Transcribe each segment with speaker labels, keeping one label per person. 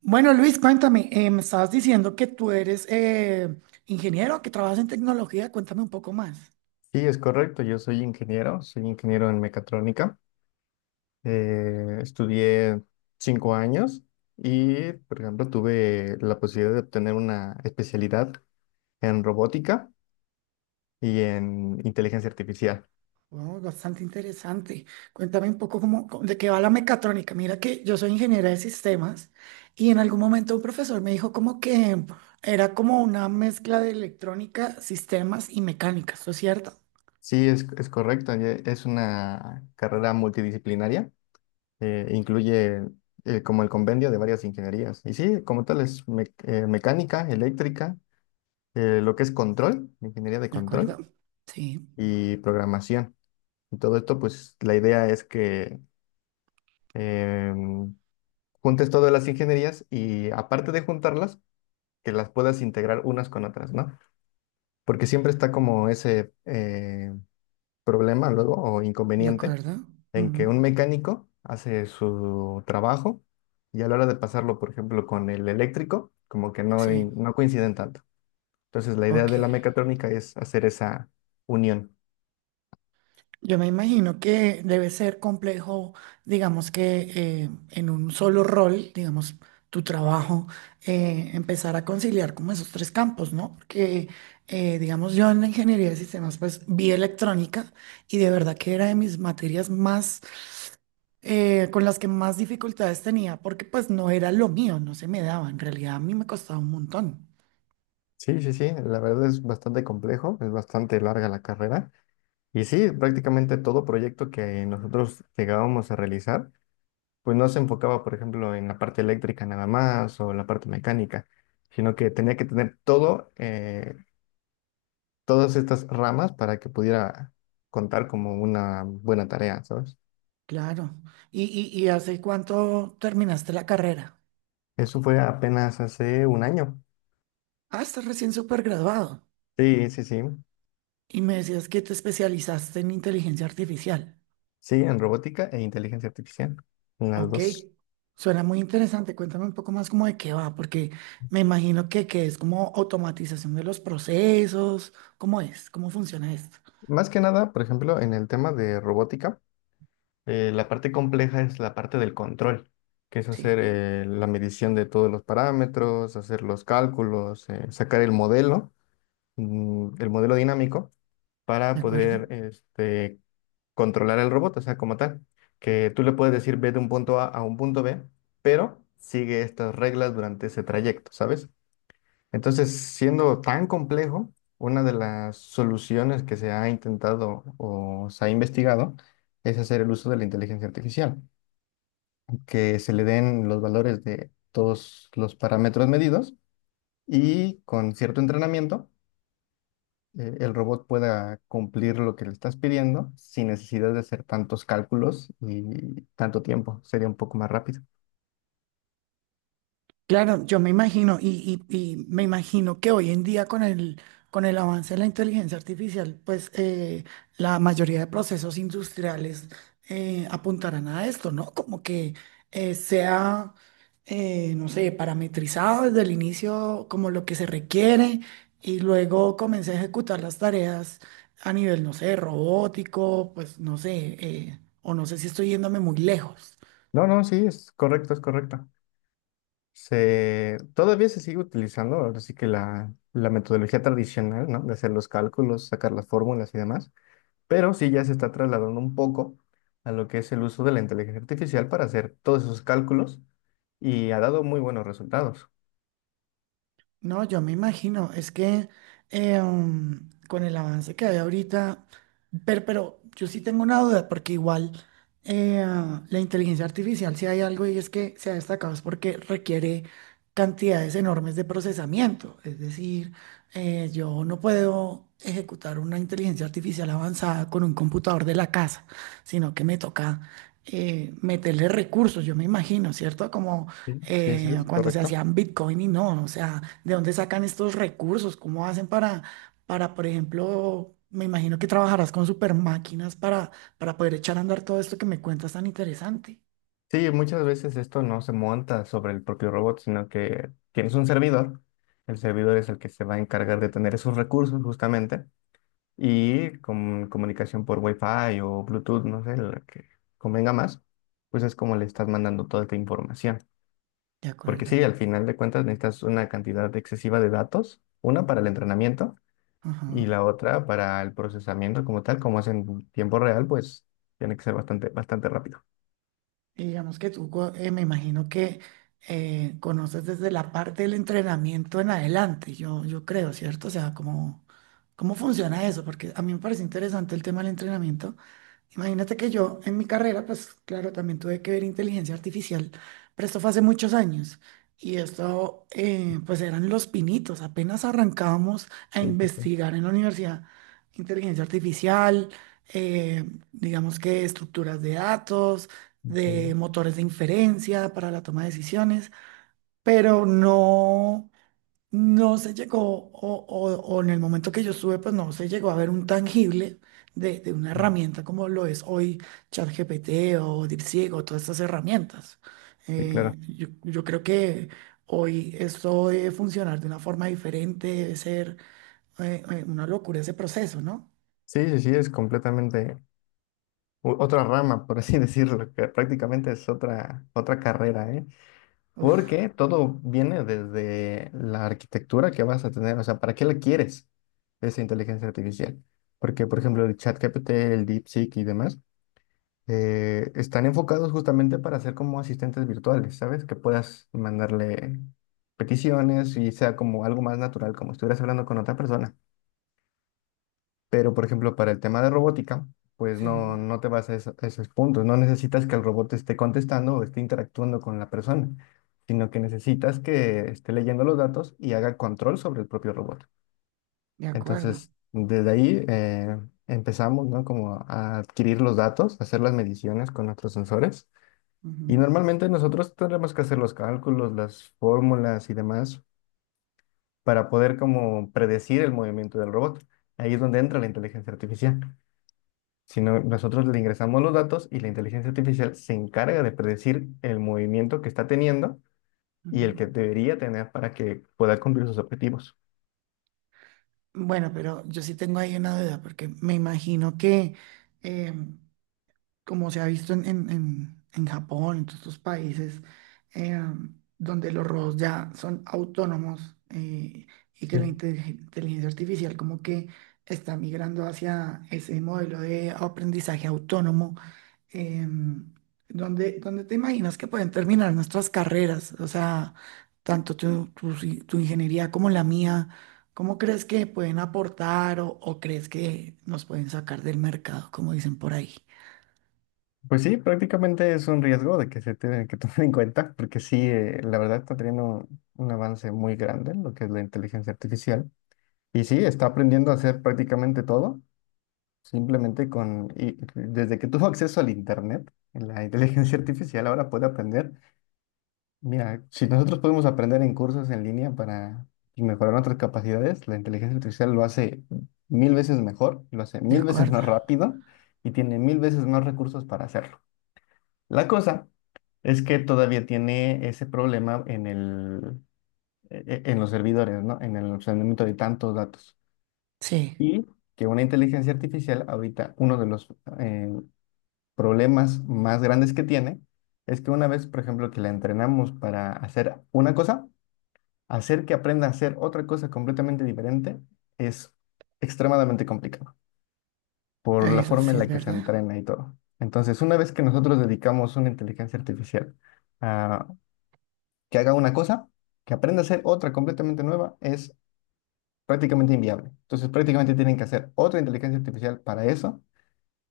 Speaker 1: Bueno, Luis, cuéntame, me estabas diciendo que tú eres ingeniero, que trabajas en tecnología, cuéntame un poco más.
Speaker 2: Sí, es correcto. Yo soy ingeniero en mecatrónica. Estudié 5 años y, por ejemplo, tuve la posibilidad de obtener una especialidad en robótica y en inteligencia artificial.
Speaker 1: Wow, bastante interesante. Cuéntame un poco de qué va la mecatrónica. Mira que yo soy ingeniera de sistemas y en algún momento un profesor me dijo como que era como una mezcla de electrónica, sistemas y mecánica, ¿esto es cierto?
Speaker 2: Sí, es correcto. Es una carrera multidisciplinaria. Incluye, como el convenio de varias ingenierías. Y sí, como tal es mecánica, eléctrica, lo que es control, ingeniería de
Speaker 1: ¿De acuerdo?
Speaker 2: control
Speaker 1: Sí,
Speaker 2: y programación. Y todo esto, pues la idea es que em, juntes todas las ingenierías y, aparte de juntarlas, que las puedas integrar unas con otras, ¿no? Porque siempre está como ese problema luego o
Speaker 1: de
Speaker 2: inconveniente
Speaker 1: acuerdo.
Speaker 2: en que
Speaker 1: Ujú.
Speaker 2: un mecánico hace su trabajo y a la hora de pasarlo, por ejemplo, con el eléctrico, como que no,
Speaker 1: Sí,
Speaker 2: no coinciden tanto. Entonces, la idea
Speaker 1: ok.
Speaker 2: de la mecatrónica es hacer esa unión.
Speaker 1: Yo me imagino que debe ser complejo, digamos que en un solo rol, digamos, tu trabajo, empezar a conciliar como esos tres campos, ¿no? Porque, digamos, yo en la ingeniería de sistemas, pues vi electrónica y de verdad que era de mis materias más, con las que más dificultades tenía, porque pues no era lo mío, no se me daba, en realidad a mí me costaba un montón,
Speaker 2: Sí, sí, sí, la verdad es bastante complejo, es bastante larga la carrera. Y sí, prácticamente todo proyecto que nosotros llegábamos a realizar pues no se enfocaba, por ejemplo, en la parte eléctrica nada más o la parte mecánica, sino que tenía que tener todo, todas estas ramas para que pudiera contar como una buena tarea, ¿sabes?
Speaker 1: claro. ¿¿Y hace cuánto terminaste la carrera?
Speaker 2: Eso fue apenas hace un año.
Speaker 1: Ah, estás recién súper graduado.
Speaker 2: Sí, sí, sí.
Speaker 1: Y me decías que te especializaste en inteligencia artificial.
Speaker 2: Sí, en robótica e inteligencia artificial, en las
Speaker 1: Ok,
Speaker 2: dos.
Speaker 1: suena muy interesante. Cuéntame un poco más como de qué va, porque me imagino que es como automatización de los procesos. ¿Cómo es? ¿Cómo funciona esto?
Speaker 2: Más que nada, por ejemplo, en el tema de robótica. La parte compleja es la parte del control, que es hacer,
Speaker 1: Sí,
Speaker 2: la medición de todos los parámetros, hacer los cálculos, sacar el modelo, el modelo dinámico, para
Speaker 1: de acuerdo.
Speaker 2: poder controlar el robot, o sea, como tal, que tú le puedes decir: ve de un punto A a un punto B, pero sigue estas reglas durante ese trayecto, ¿sabes? Entonces, siendo tan complejo, una de las soluciones que se ha intentado o se ha investigado es hacer el uso de la inteligencia artificial, que se le den los valores de todos los parámetros medidos y con cierto entrenamiento, el robot pueda cumplir lo que le estás pidiendo sin necesidad de hacer tantos cálculos y tanto tiempo. Sería un poco más rápido.
Speaker 1: Claro, yo me imagino, y me imagino que hoy en día con el avance de la inteligencia artificial, pues la mayoría de procesos industriales apuntarán a esto, ¿no? Como que sea, no sé, parametrizado desde el inicio como lo que se requiere y luego comience a ejecutar las tareas a nivel, no sé, robótico, pues no sé, o no sé si estoy yéndome muy lejos.
Speaker 2: No, no, sí, es correcto, es correcto. Todavía se sigue utilizando, ahora sí que la metodología tradicional, ¿no? De hacer los cálculos, sacar las fórmulas y demás, pero sí ya se está trasladando un poco a lo que es el uso de la inteligencia artificial para hacer todos esos cálculos, y ha dado muy buenos resultados.
Speaker 1: No, yo me imagino, es que con el avance que hay ahorita, pero yo sí tengo una duda, porque igual la inteligencia artificial, si hay algo y es que se ha destacado, es porque requiere cantidades enormes de procesamiento. Es decir, yo no puedo ejecutar una inteligencia artificial avanzada con un computador de la casa, sino que me toca meterle recursos, yo me imagino, ¿cierto? Como
Speaker 2: Sí, sí, sí, es
Speaker 1: cuando se
Speaker 2: correcto.
Speaker 1: hacían Bitcoin y no, o sea, ¿de dónde sacan estos recursos? ¿Cómo hacen por ejemplo, me imagino que trabajarás con super máquinas para poder echar a andar todo esto que me cuentas tan interesante?
Speaker 2: Sí, muchas veces esto no se monta sobre el propio robot, sino que tienes un servidor. El servidor es el que se va a encargar de tener esos recursos justamente, y con comunicación por Wi-Fi o Bluetooth, no sé, la que convenga más, pues es como le estás mandando toda esta información.
Speaker 1: De
Speaker 2: Porque sí,
Speaker 1: acuerdo.
Speaker 2: al final de cuentas necesitas una cantidad excesiva de datos, una para el entrenamiento y
Speaker 1: Ajá.
Speaker 2: la otra para el procesamiento como tal. Como es en tiempo real, pues tiene que ser bastante, bastante rápido.
Speaker 1: Y digamos que tú, me imagino que conoces desde la parte del entrenamiento en adelante, yo creo, ¿cierto? O sea, ¿cómo funciona eso? Porque a mí me parece interesante el tema del entrenamiento. Imagínate que yo en mi carrera, pues claro, también tuve que ver inteligencia artificial, pero esto fue hace muchos años. Y esto, pues eran los pinitos, apenas arrancábamos a
Speaker 2: Sí,
Speaker 1: investigar en la universidad inteligencia artificial, eh, digamos que estructuras de datos, de motores de inferencia para la toma de decisiones, pero no. No se llegó, o en el momento que yo estuve, pues no se llegó a ver un tangible de una herramienta como lo es hoy ChatGPT o DeepSeek o todas estas herramientas.
Speaker 2: sí, claro.
Speaker 1: Yo creo que hoy esto debe funcionar de una forma diferente, debe ser una locura ese proceso, ¿no?
Speaker 2: Sí, sí, sí, es completamente otra rama, por así decirlo, que prácticamente es otra carrera, ¿eh?
Speaker 1: Uf,
Speaker 2: Porque todo viene desde la arquitectura que vas a tener, o sea, ¿para qué la quieres esa inteligencia artificial? Porque, por ejemplo, el ChatGPT, el DeepSeek y demás, están enfocados justamente para ser como asistentes virtuales, ¿sabes? Que puedas mandarle peticiones y sea como algo más natural, como estuvieras hablando con otra persona. Pero, por ejemplo, para el tema de robótica, pues
Speaker 1: sí,
Speaker 2: no, no te vas a, eso- a esos puntos. No necesitas que el robot esté contestando o esté interactuando con la persona, sino que necesitas que esté leyendo los datos y haga control sobre el propio robot.
Speaker 1: de acuerdo.
Speaker 2: Entonces, desde ahí, empezamos, ¿no? Como a adquirir los datos, hacer las mediciones con nuestros sensores, y
Speaker 1: Ujú,
Speaker 2: normalmente nosotros tenemos que hacer los cálculos, las fórmulas y demás, para poder como predecir el movimiento del robot. Ahí es donde entra la inteligencia artificial. Si no, nosotros le ingresamos los datos y la inteligencia artificial se encarga de predecir el movimiento que está teniendo y el
Speaker 1: ujú.
Speaker 2: que debería tener para que pueda cumplir sus objetivos.
Speaker 1: Bueno, pero yo sí tengo ahí una duda, porque me imagino que em, como se ha visto en Japón, en todos estos países, eh, donde los robots ya son autónomos y que la
Speaker 2: Sí.
Speaker 1: inteligencia artificial como que está migrando hacia ese modelo de aprendizaje autónomo, eh, donde te imaginas que pueden terminar nuestras carreras, o sea, tanto tu, tu si- tu ingeniería como la mía. ¿Cómo crees que pueden aportar o crees que nos pueden sacar del mercado, como dicen por ahí?
Speaker 2: Pues sí, prácticamente es un riesgo de que se tiene que tomar en cuenta, porque sí, la verdad está teniendo un avance muy grande en lo que es la inteligencia artificial. Y sí, está aprendiendo a hacer prácticamente todo, simplemente desde que tuvo acceso al Internet, en la inteligencia artificial ahora puede aprender. Mira, si nosotros podemos aprender en cursos en línea para mejorar nuestras capacidades, la inteligencia artificial lo hace 1.000 veces mejor, lo hace
Speaker 1: De
Speaker 2: mil veces
Speaker 1: acuerdo.
Speaker 2: más rápido y tiene 1.000 veces más recursos para hacerlo. La cosa es que todavía tiene ese problema en en los servidores, ¿no? En el almacenamiento de tantos datos.
Speaker 1: Sí,
Speaker 2: Y que una inteligencia artificial, ahorita, uno de los eh, problemas más grandes que tiene es que una vez, por ejemplo, que la entrenamos para hacer una cosa, hacer que aprenda a hacer otra cosa completamente diferente es extremadamente complicado por la
Speaker 1: eso
Speaker 2: forma
Speaker 1: sí
Speaker 2: en
Speaker 1: es
Speaker 2: la que se
Speaker 1: verdad.
Speaker 2: entrena y todo. Entonces, una vez que nosotros dedicamos una inteligencia artificial a que haga una cosa, que aprenda a hacer otra completamente nueva, es prácticamente inviable. Entonces, prácticamente tienen que hacer otra inteligencia artificial para eso.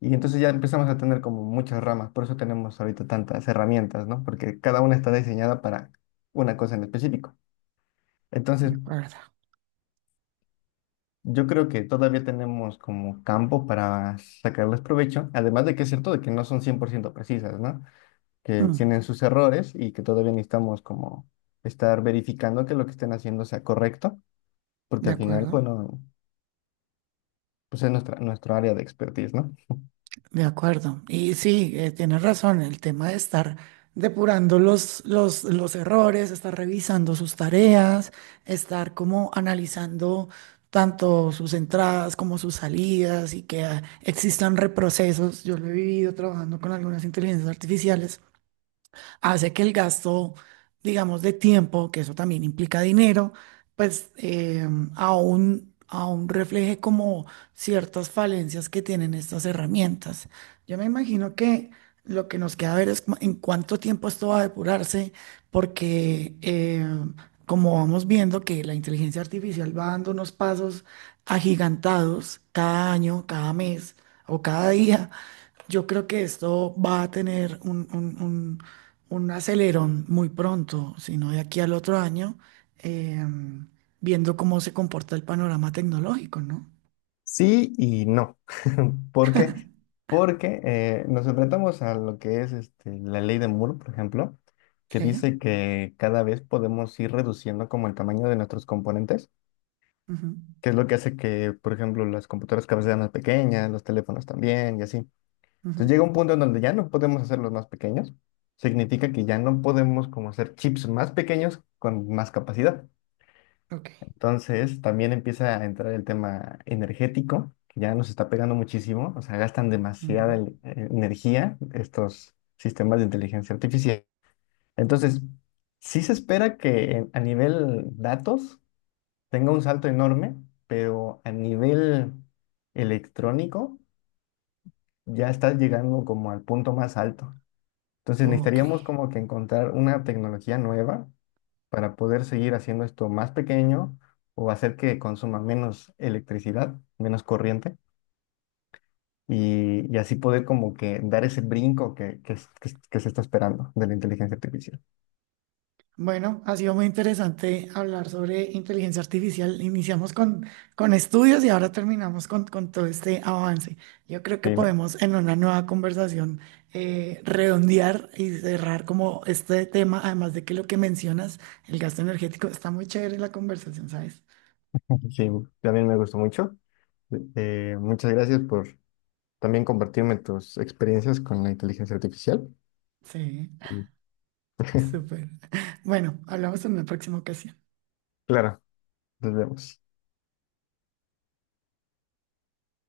Speaker 2: Y entonces ya empezamos a tener como muchas ramas, por eso tenemos ahorita tantas herramientas, ¿no? Porque cada una está diseñada para una cosa en específico. Entonces,
Speaker 1: De acuerdo.
Speaker 2: yo creo que todavía tenemos como campo para sacarles provecho, además de que es cierto de que no son 100% precisas, ¿no? Que
Speaker 1: Mm,
Speaker 2: tienen sus errores y que todavía necesitamos como estar verificando que lo que estén haciendo sea correcto, porque
Speaker 1: de
Speaker 2: al final,
Speaker 1: acuerdo.
Speaker 2: bueno, pues es nuestro área de expertise, ¿no?
Speaker 1: De acuerdo. Y sí, tienes razón, el tema de estar depurando los errores, estar revisando sus tareas, estar como analizando tanto sus entradas como sus salidas y que ah, existan reprocesos. Yo lo he vivido trabajando con algunas inteligencias artificiales hace que el gasto, digamos, de tiempo, que eso también implica dinero, pues eh, aún refleje como ciertas falencias que tienen estas herramientas. Yo me imagino que lo que nos queda ver es en cuánto tiempo esto va a depurarse, porque como vamos viendo que la inteligencia artificial va dando unos pasos agigantados cada año, cada mes o cada día. Yo creo que esto va a tener un acelerón muy pronto, si no de aquí al otro año, em, viendo cómo se comporta el panorama tecnológico, ¿no?
Speaker 2: Sí y no. ¿Por qué? Porque, nos enfrentamos a lo que es este, la ley de Moore, por ejemplo, que
Speaker 1: Sí.
Speaker 2: dice que cada vez podemos ir reduciendo como el tamaño de nuestros componentes,
Speaker 1: Ujú,
Speaker 2: que es lo que hace que, por ejemplo, las computadoras cada vez sean más pequeñas, los teléfonos también y así.
Speaker 1: ujú.
Speaker 2: Entonces llega un punto en donde ya no podemos hacerlos más pequeños. Significa que ya no podemos como hacer chips más pequeños con más capacidad.
Speaker 1: Ok.
Speaker 2: Entonces, también empieza a entrar el tema energético, que ya nos está pegando muchísimo, o sea, gastan demasiada
Speaker 1: Ujú.
Speaker 2: energía estos sistemas de inteligencia artificial. Entonces, sí se espera que a nivel datos tenga un salto enorme, pero a nivel electrónico ya está llegando como al punto más alto. Entonces,
Speaker 1: Ok.
Speaker 2: necesitaríamos como que encontrar una tecnología nueva para poder seguir haciendo esto más pequeño o hacer que consuma menos electricidad, menos corriente, y así poder como que dar ese brinco que se está esperando de la inteligencia artificial.
Speaker 1: Bueno, ha sido muy interesante hablar sobre inteligencia artificial. Iniciamos con estudios y ahora terminamos con todo este avance. Yo creo que
Speaker 2: Sí, me-
Speaker 1: podemos en una nueva conversación redondear y cerrar como este tema, además de que lo que mencionas, el gasto energético, está muy chévere la conversación, ¿sabes?
Speaker 2: sí, también me gustó mucho. Muchas gracias por también compartirme tus experiencias con la inteligencia artificial.
Speaker 1: Sí,
Speaker 2: Mm.
Speaker 1: súper. Bueno, hablamos en una próxima ocasión.
Speaker 2: Claro, nos vemos.